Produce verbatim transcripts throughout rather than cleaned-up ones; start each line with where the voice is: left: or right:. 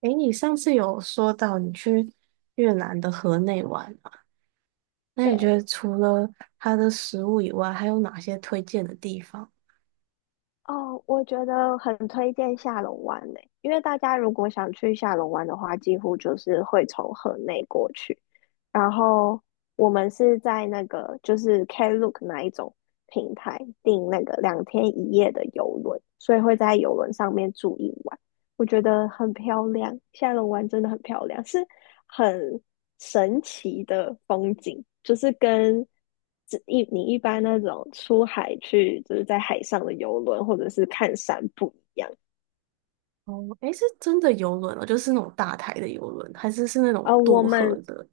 right: 诶，你上次有说到你去越南的河内玩嘛？那你觉
left: 对。
right: 得除了它的食物以外，还有哪些推荐的地方？
left: 哦，我觉得很推荐下龙湾呢，因为大家如果想去下龙湾的话，几乎就是会从河内过去。然后我们是在那个就是 Klook 那一种平台订那个两天一夜的游轮，所以会在游轮上面住一晚。我觉得很漂亮，下龙湾真的很漂亮，是很神奇的风景，就是跟只一你一般那种出海去，就是在海上的游轮或者是看山不一样。
right: 哦，诶，是真的游轮哦，就是那种大台的游轮，还是是那种
left: 呃，我
right: 渡河
left: 们
right: 的？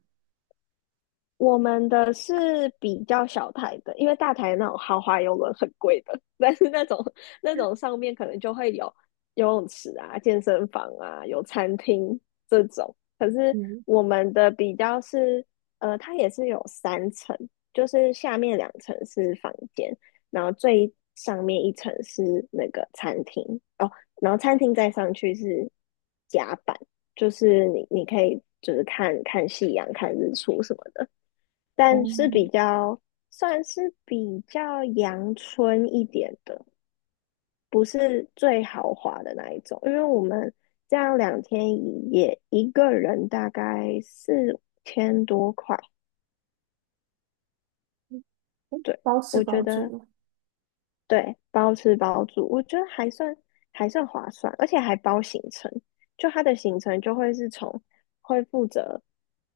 left: 我们的是比较小台的，因为大台那种豪华游轮很贵的，但是那种那种上面可能就会有游泳池啊、健身房啊、有餐厅这种。可是
right: 嗯，
left: 我们的比较是，呃，它也是有三层，就是下面两层是房间，然后最上面一层是那个餐厅。哦，然后餐厅再上去是甲板，就是你你可以就是看看夕阳、看日出什么的。但
right: 哦，
left: 是比较算是比较阳春一点的，不是最豪华的那一种。因为我们这样两天一夜，一个人大概四千多块。对，
right: 包吃
left: 我觉
right: 包住
left: 得
right: 嘛。
left: 对，包吃包住，我觉得还算还算划算，而且还包行程。就它的行程就会是从会负责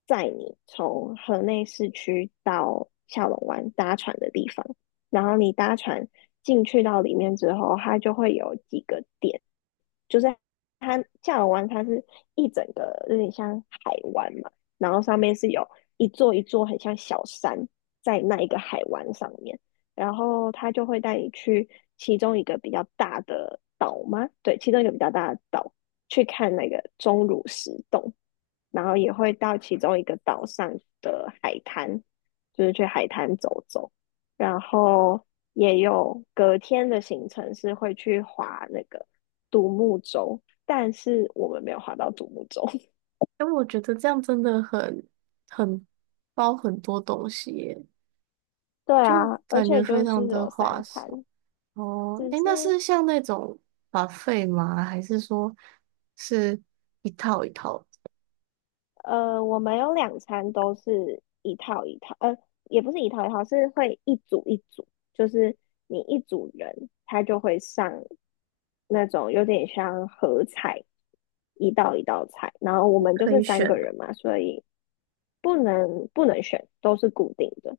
left: 载你从河内市区到下龙湾搭船的地方，然后你搭船进去到里面之后，它就会有几个点。就夏尔湾它是一整个有点像海湾嘛，然后上面是有一座一座很像小山在那一个海湾上面，然后他就会带你去其中一个比较大的岛吗？对，其中一个比较大的岛去看那个钟乳石洞，然后也会到其中一个岛上的海滩，就是去海滩走走，然后也有隔天的行程是会去划那个独木舟，但是我们没有划到独木舟。
right: 哎，我觉得这样真的很很包很多东西耶，
left: 对
right: 就
left: 啊，而
right: 感觉
left: 且
right: 非
left: 就是
right: 常的
left: 有三
right: 划
left: 餐。
right: 算。哦，
left: 只
right: 哎，那
left: 是
right: 是像那种 b 费吗？还是说是一套一套
left: 呃，我们有两餐都是一套一套，呃，也不是一套一套，是会一组一组，就是你一组人，他就会上那种有点像合菜。一道一道菜，然后我们就
right: 可
left: 是
right: 以
left: 三个
right: 选的？
left: 人嘛，所以不能不能选，都是固定的。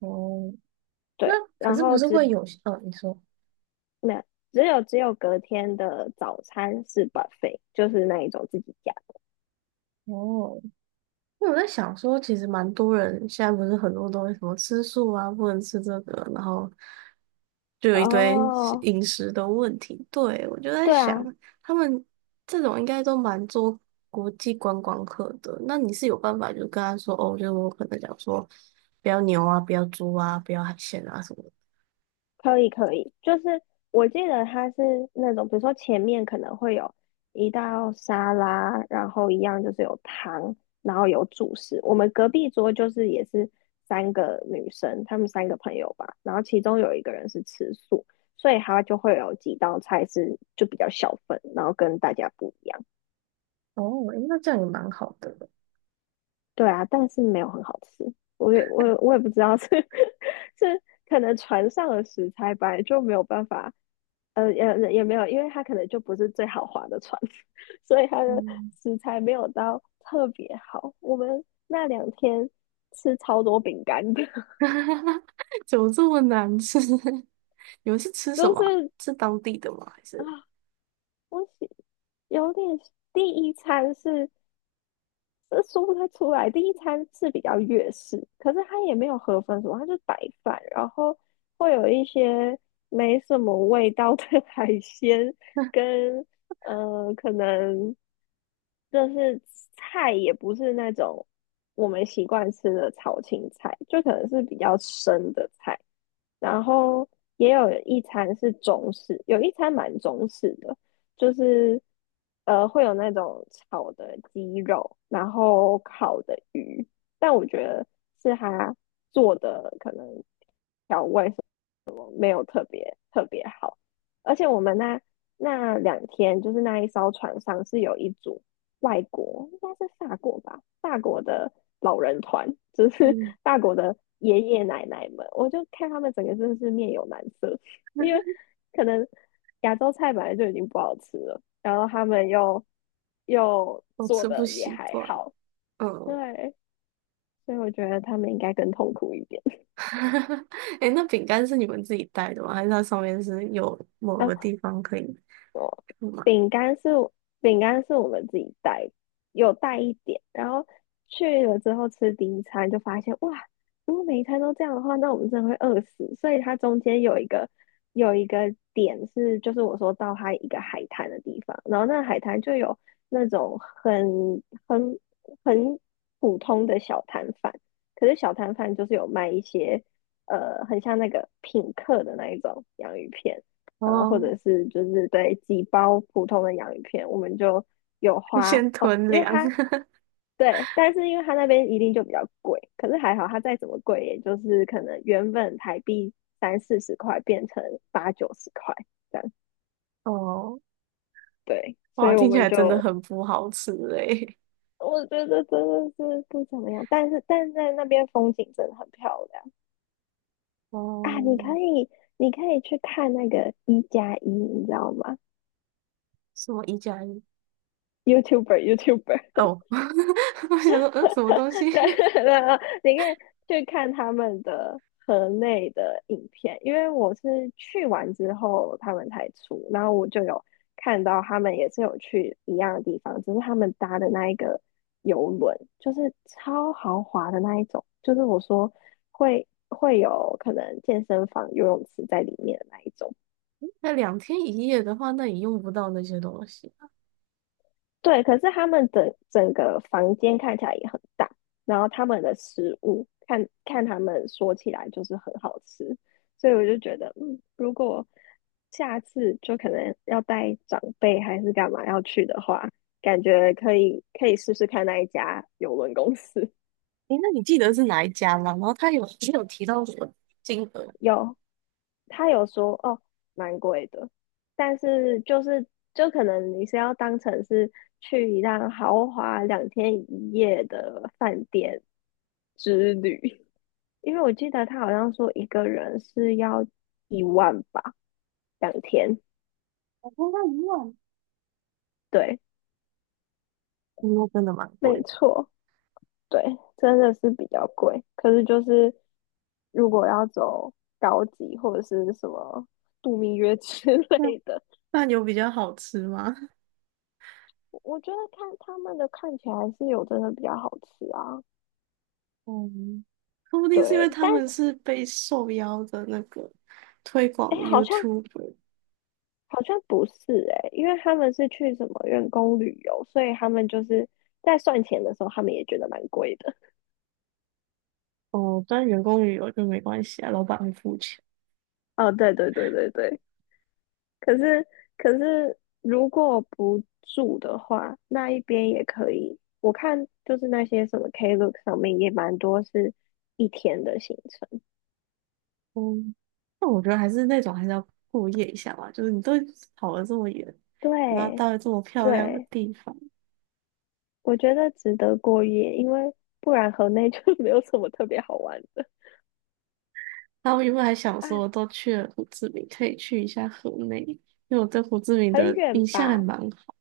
right: 哦，那
left: 对，
right: 可
left: 然
right: 是不
left: 后
right: 是
left: 只
right: 会有呃，哦你说
left: 那只有只有隔天的早餐是 buffet，就是那一种自己加。
right: 哦，因为我在想说，其实蛮多人现在不是很多东西什么吃素啊，不能吃这个，然后就有一堆
left: 哦，
right: 饮食的问题。对，我就在
left: 对
right: 想，
left: 啊，
right: 他们这种应该都蛮做国际观光客的。那你是有办法就跟他说哦，就是我可能讲说不要牛啊，不要猪啊，不要海鲜啊什么的。
left: 可以可以，就是我记得它是那种，比如说前面可能会有一道沙拉，然后一样就是有汤，然后有主食。我们隔壁桌就是也是三个女生，她们三个朋友吧，然后其中有一个人是吃素，所以她就会有几道菜是就比较小份，然后跟大家不一样。
right: 哦，诶那这样也蛮好的。
left: 对啊，但是没有很好吃。我也我也我也不知道是 是可能船上的食材本来就没有办法。呃，也也没有，因为它可能就不是最豪华的船，所以它的
right: 嗯，
left: 食材没有到特别好。我们那两天吃超多饼干的。
right: 怎么这么难吃？你们是吃什
left: 就
right: 么啊，
left: 是
right: 是当地的吗？还
left: 啊，
right: 是
left: 我喜有点第一餐是呃说不太出来。第一餐是比较粤式，可是它也没有河粉什么，它就白饭，然后会有一些没什么味道的 海鲜跟呃可能就是菜也不是那种我们习惯吃的炒青菜，就可能是比较生的菜。然后也有一餐是中式，有一餐蛮中式的，就是呃会有那种炒的鸡肉，然后烤的鱼。但我觉得是他做的可能。调味。没有特别特别好。而且我们那那两天，就是那一艘船上是有一组外国，应该是法国吧，法国的老人团，就是
right: 嗯，
left: 法国的爷爷奶奶们，我就看他们整个真的是面有难色，因为 可能亚洲菜本来就已经不好吃了，然后他们又又
right: 我
left: 做
right: 吃不
left: 的也
right: 习
left: 还
right: 惯。
left: 好。
right: 嗯，
left: 对，所以我觉得他们应该更痛苦一点。
right: 哎那饼干是你们自己带的吗？还是它上面是有某个
left: 啊，
right: 地方可以买？
left: 饼干是饼干是我们自己带，有带一点，然后去了之后吃第一餐就发现哇，如果每一餐都这样的话，那我们真的会饿死。所以它中间有一个有一个点是，就是我说到它一个海滩的地方，然后那海滩就有那种很很很普通的小摊贩，可是小摊贩就是有卖一些呃很像那个品客的那一种洋芋片。然后或
right: 哦，
left: 者是就是，对，几包普通的洋芋片，我们就有 花。
right: 先
left: 哦，
right: 囤
left: 因为
right: 粮。
left: 它 对，但是因为它那边一定就比较贵，可是还好它再怎么贵，也就是可能原本台币三四十块变成八九十块这样。
right: 哦，
left: 对，所
right: 哇，
left: 以我
right: 听起
left: 们
right: 来真的
left: 就
right: 很不好吃诶。
left: 我觉得真的是不怎么样，但是但是在那边风景真的很漂亮。啊，
right: 哦，
left: 你可以你可以去看那个一加一，你知道吗
right: 什么一加一？
left: ？YouTuber，YouTuber，
right: 哦，我想说，嗯，什么东
left: 对。
right: 西？
left: 然后你可以去看他们的河内的影片，因为我是去完之后他们才出，然后我就有看到他们也是有去一样的地方，只是他们搭的那一个游轮就是超豪华的那一种，就是我说会会有可能健身房、游泳池在里面的那一种。
right: 那两天一夜的话，那也用不到那些东西。
left: 对，可是他们整整个房间看起来也很大，然后他们的食物看看他们说起来就是很好吃。所以我就觉得，嗯，如果下次就可能要带长辈还是干嘛要去的话，感觉可以可以试试看那一家邮轮公司。
right: 诶，那你记得是哪一家吗？然后他有也有提到什么金额？
left: 有，他有说哦，蛮贵的，但是就是就可能你是要当成是去一趟豪华两天一夜的饭店之旅。因为我记得他好像说一个人是要一万吧，两天。
right: 我跟他一万，
left: 对，
right: 嗯那真的蛮贵
left: 没
right: 的。
left: 错。对，真的是比较贵。可是就是如果要走高级或者是什么度蜜月 之
right: 那
left: 类的。
right: 饭有比较好吃吗？
left: 我觉得看他们的看起来是有真的比较好吃啊。
right: 嗯，说不定是因为
left: 对，
right: 他
left: 但
right: 们是被受邀的那个推广
left: 哎，
right: 的
left: 诶好像
right: YouTuber。
left: 好像不是哎，因为他们是去什么员工旅游，所以他们就是在算钱的时候，他们也觉得蛮贵的。
right: 哦，但员工旅游就没关系啊，老板会付钱。
left: 哦，对对对对对，可是可是如果不住的话，那一边也可以。我看就是那些什么 Klook 上面也蛮多是一天的行程。
right: 嗯，那我觉得还是那种还是要过夜一下吧，就是你都跑了这么远，然后
left: 对
right: 到了这么漂亮的
left: 对，
right: 地方，
left: 我觉得值得过夜，因为不然河内就 没有什么特别好玩的。
right: 然后我原本还想
left: 啊，
right: 说，我都去了胡志明，可以去一下河内，因为我对胡志明
left: 很
right: 的
left: 远
right: 印象还
left: 吧？
right: 蛮好。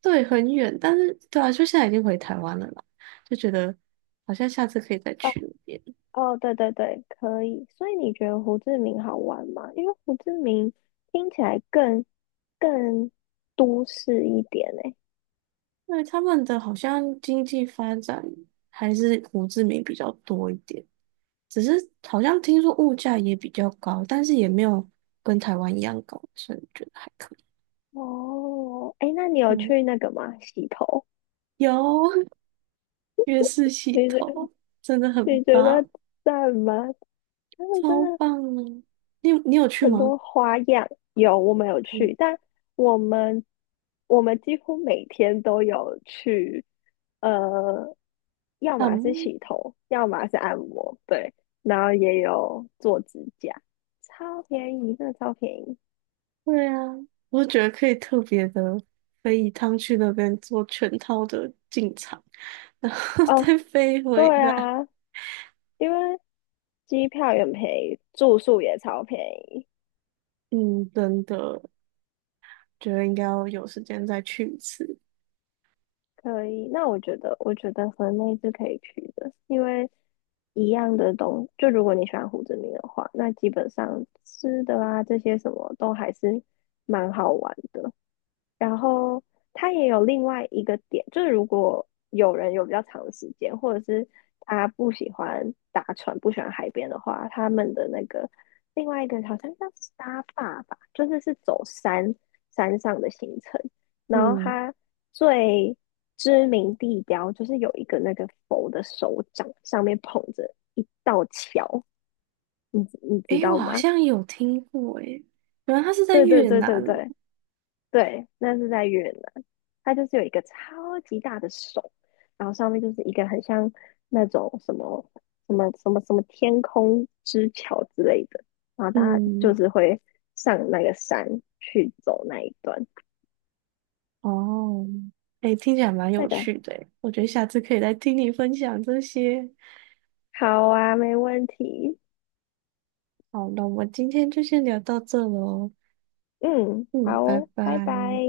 right: 对，很远，但是对啊，就现在已经回台湾了啦，就觉得好像下次可以再
left: 哦
right: 去那边。
left: 哦，对对对，可以。所以你觉得胡志明好玩吗？因为胡志明听起来更更都市一点欸。
right: 因为他们的好像经济发展还是胡志明比较多一点，只是好像听说物价也比较高，但是也没有跟台湾一样高，所以我觉得还可以。
left: 哦，哎，那你有
right: 对，
left: 去那个吗？洗头？
right: 有 月式洗
left: 你觉
right: 头，真的很
left: 你觉得
right: 棒。
left: 赞吗？他们真
right: 超
left: 的
right: 棒啊！你有你有去
left: 很
right: 吗？
left: 多花样。有，我们有
right: 嗯，
left: 去，但我们我们几乎每天都有去，呃，要
right: 啊，
left: 么是
right: 嗯，
left: 洗头，要么是按摩。对，然后也有做指甲，超便宜，真的超便宜。
right: 对啊，我觉得可以特别的飞一趟去那边做全套的进场，然后
left: 哦，
right: 再飞回
left: 对
right: 来。
left: 啊，因为机票也很便宜，住宿也超便宜。
right: 嗯，真的，觉得应该要有时间再去一次。
left: 可以，那我觉得，我觉得河内是可以去的，因为一样的东，就如果你喜欢胡志明的话，那基本上吃的啊这些什么都还是蛮好玩的。然后它也有另外一个点，就是如果有人有比较长的时间，或者是他不喜欢搭船、不喜欢海边的话，他们的那个另外一个好像叫沙坝吧，就是是走山山上的行程。然后
right: 嗯，
left: 它最知名地标就是有一个那个佛的手掌上面捧着一道桥，你你知
right: 诶，我
left: 道
right: 好
left: 吗？
right: 像有听过，诶，原来它是在
left: 对对
right: 越
left: 对
right: 南
left: 对
right: 哦。
left: 对，对，那是在越南，它就是有一个超级大的手，然后上面就是一个很像那种什么什么什么什么天空之桥之类的，然后大家就
right: 嗯，
left: 是会上那个山去走那一段。
right: 哦，诶，听起来蛮
left: 那
right: 有
left: 个
right: 趣的诶，我觉得下次可以来听你分享这些。
left: 好啊，没问题。
right: 好了，那我们今天就先聊到这喽。
left: 嗯，
right: 嗯，
left: 好
right: 拜
left: 哦，拜拜。
right: 拜。